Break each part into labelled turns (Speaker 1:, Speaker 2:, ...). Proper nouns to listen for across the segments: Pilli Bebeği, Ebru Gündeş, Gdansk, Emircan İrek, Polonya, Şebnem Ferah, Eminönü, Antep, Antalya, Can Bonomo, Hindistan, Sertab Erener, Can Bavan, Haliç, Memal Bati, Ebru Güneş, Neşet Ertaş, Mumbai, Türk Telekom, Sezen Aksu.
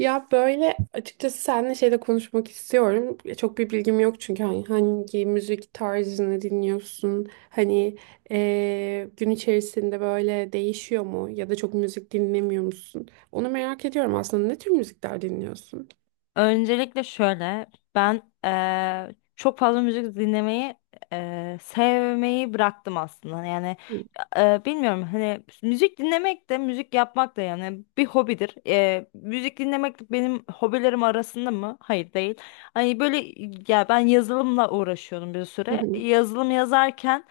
Speaker 1: Ya böyle açıkçası seninle şeyde konuşmak istiyorum. Çok bir bilgim yok çünkü hani hangi müzik tarzını dinliyorsun? Hani gün içerisinde böyle değişiyor mu? Ya da çok müzik dinlemiyor musun? Onu merak ediyorum aslında. Ne tür müzikler dinliyorsun?
Speaker 2: Öncelikle şöyle, ben çok fazla müzik dinlemeyi sevmeyi bıraktım aslında. Yani
Speaker 1: Hı.
Speaker 2: bilmiyorum hani müzik dinlemek de müzik yapmak da yani bir hobidir. Müzik dinlemek de benim hobilerim arasında mı? Hayır değil. Hani böyle ya ben yazılımla uğraşıyordum bir süre. Yazılım yazarken.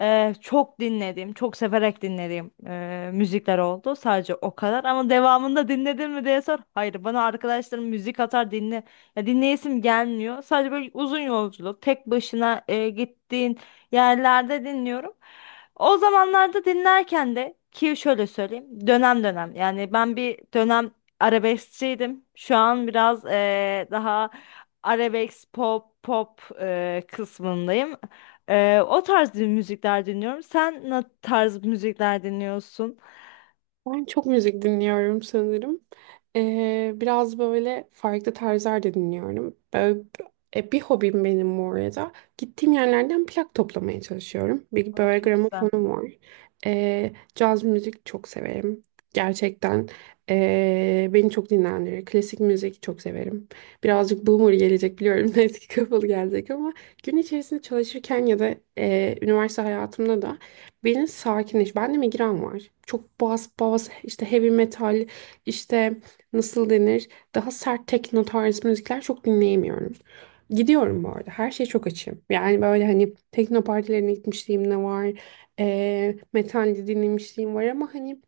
Speaker 2: Çok dinledim, çok severek dinlediğim müzikler oldu. Sadece o kadar. Ama devamında dinledin mi diye sor. Hayır, bana arkadaşlarım müzik atar dinle. Ya dinleyesim gelmiyor. Sadece böyle uzun yolculuk, tek başına gittiğin yerlerde dinliyorum. O zamanlarda dinlerken de ki şöyle söyleyeyim, dönem dönem. Yani ben bir dönem arabeskçiydim. Şu an biraz daha arabesk pop pop kısmındayım. O tarz müzikler dinliyorum. Sen ne tarz müzikler dinliyorsun?
Speaker 1: Ben çok müzik dinliyorum sanırım. Biraz böyle farklı tarzlar da dinliyorum. Böyle, bir hobim benim bu arada. Gittiğim yerlerden plak toplamaya çalışıyorum. Bir
Speaker 2: Aa,
Speaker 1: böyle
Speaker 2: çok güzel.
Speaker 1: gramofonum var. Caz müzik çok severim. Gerçekten beni çok dinlendirir. Klasik müzik çok severim. Birazcık boomer gelecek biliyorum. Eski kafalı gelecek ama gün içerisinde çalışırken ya da üniversite hayatımda da beni sakinleş. Bende migren var. Çok bas bas işte heavy metal işte nasıl denir, daha sert tekno tarzı müzikler çok dinleyemiyorum. Gidiyorum bu arada. Her şeye çok açığım. Yani böyle hani tekno partilerine gitmişliğim de var. Metal de dinlemişliğim var ama hani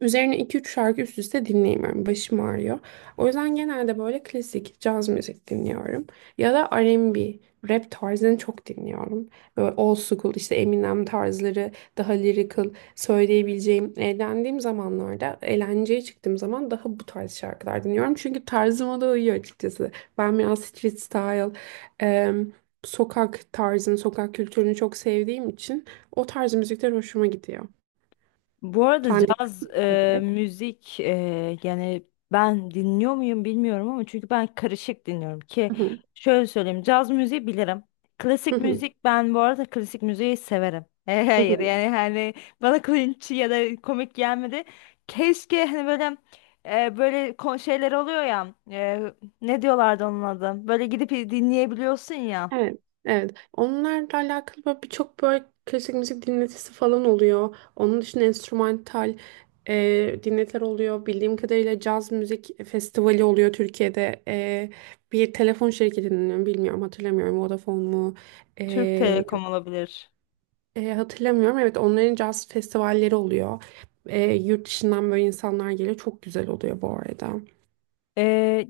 Speaker 1: üzerine iki üç şarkı üst üste dinleyemiyorum. Başım ağrıyor. O yüzden genelde böyle klasik caz müzik dinliyorum. Ya da R&B, rap tarzını çok dinliyorum. Böyle old school işte Eminem tarzları, daha lyrical söyleyebileceğim. Eğlendiğim zamanlarda, eğlenceye çıktığım zaman daha bu tarz şarkılar dinliyorum. Çünkü tarzıma da uyuyor açıkçası. Ben biraz street style, em, sokak tarzını, sokak kültürünü çok sevdiğim için o tarz müzikler hoşuma gidiyor.
Speaker 2: Bu arada
Speaker 1: Sen
Speaker 2: caz
Speaker 1: dinliyor musun?
Speaker 2: müzik yani ben dinliyor muyum bilmiyorum ama çünkü ben karışık dinliyorum ki şöyle söyleyeyim caz müziği bilirim.
Speaker 1: Hı
Speaker 2: Klasik
Speaker 1: hı,
Speaker 2: müzik ben bu arada klasik müziği severim.
Speaker 1: hı
Speaker 2: Hayır
Speaker 1: hı.
Speaker 2: yani hani bana cringe ya da komik gelmedi. Keşke hani böyle böyle şeyler oluyor ya ne diyorlardı onun adı? Böyle gidip dinleyebiliyorsun ya.
Speaker 1: Evet, evet. Onlarla alakalı böyle birçok böyle klasik müzik dinletisi falan oluyor. Onun dışında enstrümantal dinletiler oluyor. Bildiğim kadarıyla caz müzik festivali oluyor Türkiye'de. Bir telefon şirketinin bilmiyorum hatırlamıyorum, Vodafone mu? E,
Speaker 2: Türk Telekom
Speaker 1: yok.
Speaker 2: olabilir.
Speaker 1: E, hatırlamıyorum. Evet, onların caz festivalleri oluyor. Yurt dışından böyle insanlar geliyor. Çok güzel oluyor bu arada.
Speaker 2: Ee,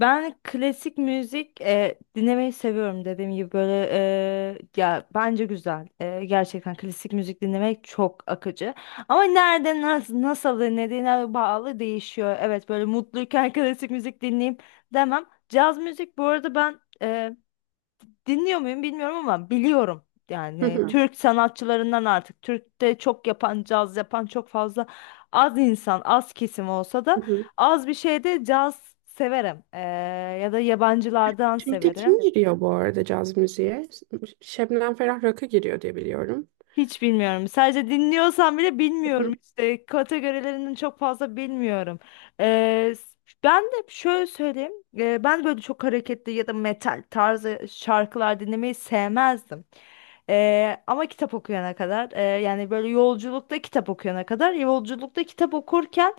Speaker 2: Ben klasik müzik dinlemeyi seviyorum dediğim gibi böyle ya bence güzel. Gerçekten klasik müzik dinlemek çok akıcı. Ama nerede nasıl, nasıl dinlediğine bağlı değişiyor. Evet böyle mutluyken klasik müzik dinleyeyim demem. Caz müzik bu arada ben dinliyor muyum bilmiyorum ama biliyorum.
Speaker 1: Hı
Speaker 2: Yani
Speaker 1: hı.
Speaker 2: Türk sanatçılarından artık Türk'te çok yapan, caz yapan çok fazla az insan, az kesim olsa da az bir şeyde caz severim. Ya da yabancılardan
Speaker 1: Türk'te
Speaker 2: severim.
Speaker 1: kim giriyor bu arada caz müziğe? Şebnem Ferah Rakı giriyor diye biliyorum.
Speaker 2: Hiç bilmiyorum. Sadece dinliyorsam bile
Speaker 1: Hı
Speaker 2: bilmiyorum
Speaker 1: hı.
Speaker 2: işte. Kategorilerinin çok fazla bilmiyorum. Ee, Ben de şöyle söyleyeyim. Ben böyle çok hareketli ya da metal tarzı şarkılar dinlemeyi sevmezdim. Ama kitap okuyana kadar yani böyle yolculukta kitap okuyana kadar yolculukta kitap okurken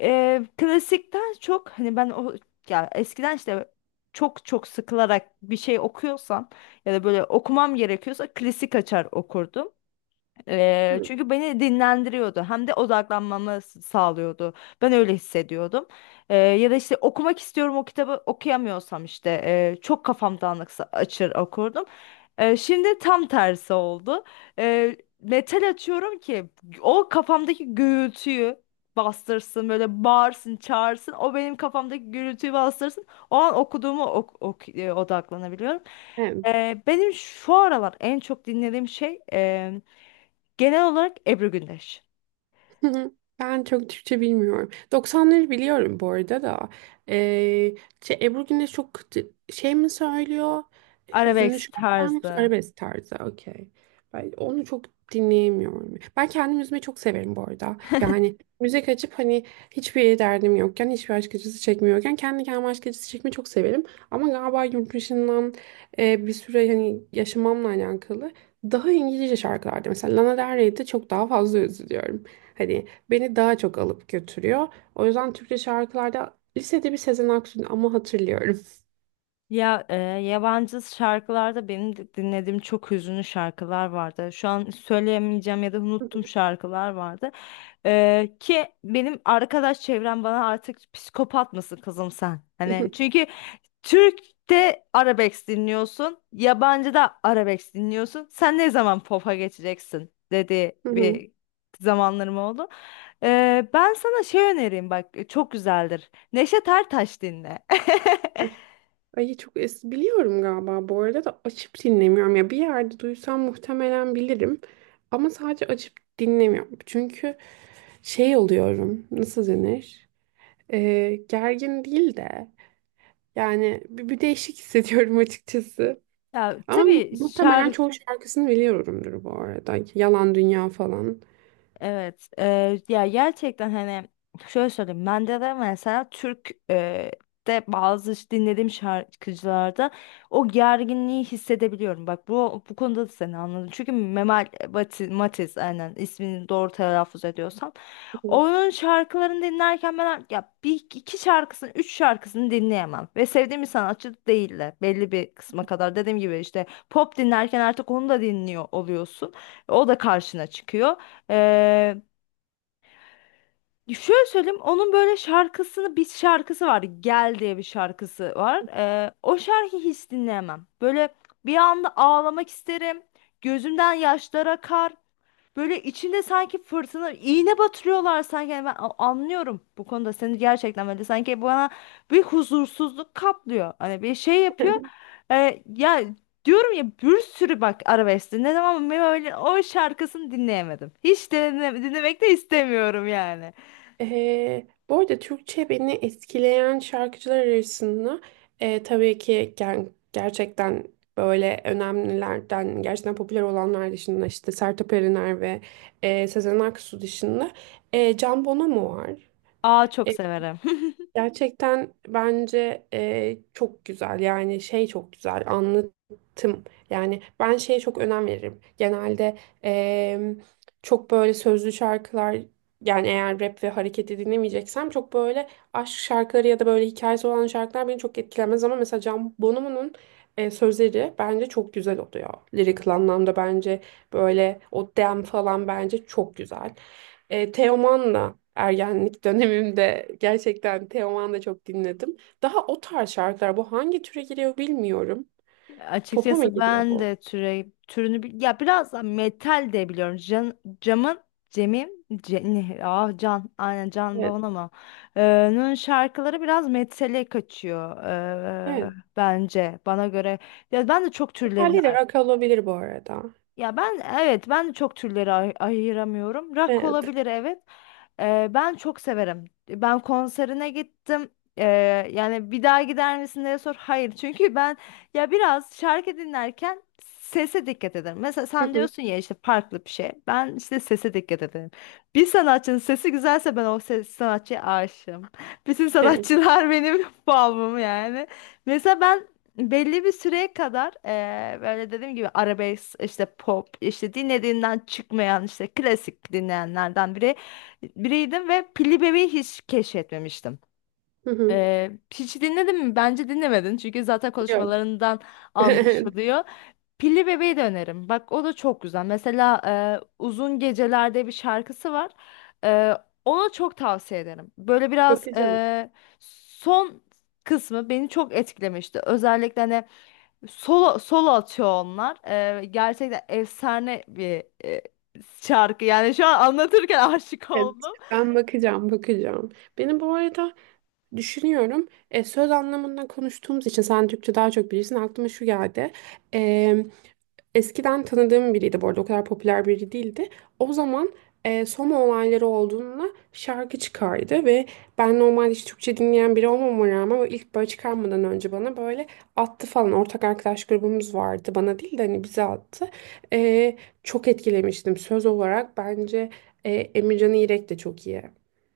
Speaker 2: klasikten çok hani ben o ya eskiden işte çok sıkılarak bir şey okuyorsam ya da böyle okumam gerekiyorsa klasik açar okurdum.
Speaker 1: Hı.
Speaker 2: Çünkü beni dinlendiriyordu hem de odaklanmamı sağlıyordu. Ben öyle hissediyordum. Ya da işte okumak istiyorum o kitabı okuyamıyorsam işte çok kafam dağınıksa açır okurdum. Şimdi tam tersi oldu. Metal açıyorum ki o kafamdaki gürültüyü bastırsın böyle bağırsın çağırsın o benim kafamdaki gürültüyü bastırsın o an okuduğumu odaklanabiliyorum.
Speaker 1: Evet.
Speaker 2: Benim şu aralar en çok dinlediğim şey genel olarak Ebru Gündeş.
Speaker 1: Hı hı. Ben çok Türkçe bilmiyorum. Doksanları biliyorum bu arada da. Ee, Şey, Ebru Güneş çok şey mi söylüyor? Hüzünlü
Speaker 2: Arabesk
Speaker 1: şarkılar mı yoksa
Speaker 2: tarzı.
Speaker 1: arabesk tarzı? Okey. Ben onu çok dinleyemiyorum. Ben kendim üzmeyi çok severim bu arada. Yani müzik açıp hani hiçbir derdim yokken, hiçbir aşk acısı çekmiyorken kendi kendime aşk acısı çekmeyi çok severim. Ama galiba yurt dışından bir süre hani yaşamamla alakalı daha İngilizce şarkılarda mesela Lana Del Rey'de çok daha fazla üzülüyorum. Hani beni daha çok alıp götürüyor. O yüzden Türkçe şarkılarda lisede bir Sezen Aksu'nu ama hatırlıyorum.
Speaker 2: Ya yabancı şarkılarda benim de dinlediğim çok hüzünlü şarkılar vardı. Şu an söyleyemeyeceğim ya da unuttum şarkılar vardı. Ki benim arkadaş çevrem bana artık psikopat mısın kızım sen?
Speaker 1: Hı
Speaker 2: Hani
Speaker 1: hı.
Speaker 2: çünkü Türk'te arabesk dinliyorsun, yabancıda arabesk dinliyorsun. Sen ne zaman pop'a geçeceksin dedi
Speaker 1: Hı hı.
Speaker 2: bir zamanlarım oldu. Ben sana şey önereyim bak çok güzeldir. Neşet Ertaş dinle.
Speaker 1: Ay çok es biliyorum galiba bu arada da açıp dinlemiyorum, ya bir yerde duysam muhtemelen bilirim ama sadece açıp dinlemiyorum çünkü şey oluyorum, nasıl denir. Gergin değil de yani bir değişik hissediyorum açıkçası,
Speaker 2: Ya,
Speaker 1: ama
Speaker 2: tabii
Speaker 1: muhtemelen
Speaker 2: şarkı.
Speaker 1: çoğu şarkısını biliyorumdur bu arada, yalan dünya falan.
Speaker 2: Evet, ya gerçekten hani şöyle söyleyeyim, bende de mesela Türk de bazı dinlediğim şarkıcılarda o gerginliği hissedebiliyorum. Bak bu konuda da seni anladım. Çünkü Matiz aynen ismini doğru telaffuz ediyorsam onun şarkılarını dinlerken ben ya bir iki şarkısını, üç şarkısını dinleyemem ve sevdiğim bir sanatçı değil de belli bir kısma kadar dediğim gibi işte pop dinlerken artık onu da dinliyor oluyorsun. O da karşına çıkıyor. Ee, Şöyle söyleyeyim onun böyle şarkısını bir şarkısı var Gel diye bir şarkısı var. O şarkıyı hiç dinleyemem. Böyle bir anda ağlamak isterim. Gözümden yaşlar akar. Böyle içinde sanki fırtına iğne batırıyorlar sanki. Yani ben anlıyorum bu konuda seni gerçekten, böyle sanki bana bir huzursuzluk kaplıyor. Hani bir şey yapıyor. Ya diyorum ya bir sürü bak arabesk dinledim ama ben öyle o şarkısını dinleyemedim. Hiç dinlemek de istemiyorum yani.
Speaker 1: Bu arada Türkçe beni etkileyen şarkıcılar arasında tabii ki gerçekten böyle önemlilerden, gerçekten popüler olanlar dışında, işte Sertab Erener ve Sezen Aksu dışında Can Bonomo var.
Speaker 2: Aa çok
Speaker 1: E,
Speaker 2: severim.
Speaker 1: Gerçekten bence çok güzel, yani şey çok güzel anlatım, yani ben şeye çok önem veririm genelde. e, Çok böyle sözlü şarkılar, yani eğer rap ve hareketi dinlemeyeceksem, çok böyle aşk şarkıları ya da böyle hikayesi olan şarkılar beni çok etkilemez, ama mesela Can Bonomo'nun sözleri bence çok güzel oluyor lirik anlamda, bence böyle o dem falan bence çok güzel. Teoman'la ergenlik dönemimde gerçekten Teoman'la çok dinledim. Daha o tarz şarkılar. Bu hangi türe giriyor bilmiyorum. Pop'a mı
Speaker 2: Açıkçası
Speaker 1: giriyor
Speaker 2: ben
Speaker 1: bu?
Speaker 2: de türe, türünü ya biraz da metal de biliyorum. Can, camın Cem'im Ce- ne, ah Can aynen Can
Speaker 1: Evet.
Speaker 2: Bavan ama Nun şarkıları biraz metale kaçıyor
Speaker 1: Evet.
Speaker 2: bence bana göre. Ya ben de çok türlerini
Speaker 1: Metalli de rock olabilir bu arada.
Speaker 2: ya ben evet ben de çok türleri ayıramıyorum. Rock
Speaker 1: Evet.
Speaker 2: olabilir evet. Ben çok severim. Ben konserine gittim. Ee, Yani bir daha gider misin diye sor. Hayır çünkü ben ya biraz şarkı dinlerken sese dikkat ederim. Mesela
Speaker 1: Hı
Speaker 2: sen
Speaker 1: hı.
Speaker 2: diyorsun ya işte farklı bir şey. Ben işte sese dikkat ederim. Bir sanatçının sesi güzelse ben o ses sanatçıya aşığım. Bütün
Speaker 1: Evet.
Speaker 2: sanatçılar benim bağımım yani. Mesela ben belli bir süreye kadar böyle dediğim gibi arabesk işte pop işte dinlediğinden çıkmayan işte klasik dinleyenlerden biriydim ve Pilli Bebeği hiç keşfetmemiştim.
Speaker 1: Hı hı.
Speaker 2: Hiç dinledin mi? Bence dinlemedin çünkü zaten
Speaker 1: Yok.
Speaker 2: konuşmalarından
Speaker 1: Evet.
Speaker 2: anlaşılıyor. Pilli Bebeği de öneririm. Bak o da çok güzel. Mesela Uzun Gecelerde bir şarkısı var. Eee, Onu çok tavsiye ederim. Böyle biraz
Speaker 1: Bakacağım.
Speaker 2: son kısmı beni çok etkilemişti. Özellikle hani solo, solo atıyor onlar. Gerçekten efsane bir şarkı. Yani şu an anlatırken aşık
Speaker 1: Evet.
Speaker 2: oldum.
Speaker 1: Ben bakacağım, bakacağım. Benim bu arada düşünüyorum. Söz anlamında konuştuğumuz için sen Türkçe daha çok bilirsin. Aklıma şu geldi. E, Eskiden tanıdığım biriydi bu arada. O kadar popüler biri değildi. O zaman Soma olayları olduğunda şarkı çıkardı ve ben normalde hiç Türkçe dinleyen biri olmama rağmen o ilk böyle çıkarmadan önce bana böyle attı falan. Ortak arkadaş grubumuz vardı. Bana değil de hani bize attı. E, Çok etkilemiştim söz olarak. Bence Emircan İrek de çok iyi.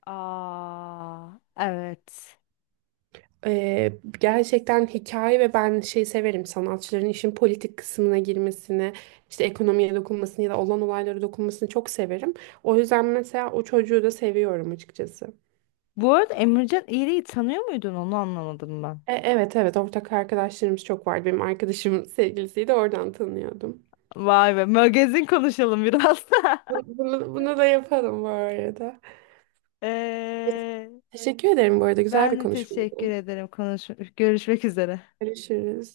Speaker 2: Aa, evet.
Speaker 1: Ee, Gerçekten hikaye, ve ben şey severim sanatçıların işin politik kısmına girmesini, işte ekonomiye dokunmasını ya da olan olaylara dokunmasını çok severim. O yüzden mesela o çocuğu da seviyorum açıkçası.
Speaker 2: Bu arada Emrecan İğri'yi tanıyor muydun? Onu anlamadım ben.
Speaker 1: Evet evet, ortak arkadaşlarımız çok vardı. Benim arkadaşımın sevgilisiydi, oradan tanıyordum.
Speaker 2: Vay be, magazin konuşalım biraz.
Speaker 1: Bunu da yapalım bu arada.
Speaker 2: Ee,
Speaker 1: Teşekkür ederim bu arada, güzel
Speaker 2: Ben
Speaker 1: bir
Speaker 2: de
Speaker 1: konuşmaydı.
Speaker 2: teşekkür ederim. Konuş görüşmek üzere.
Speaker 1: Görüşürüz.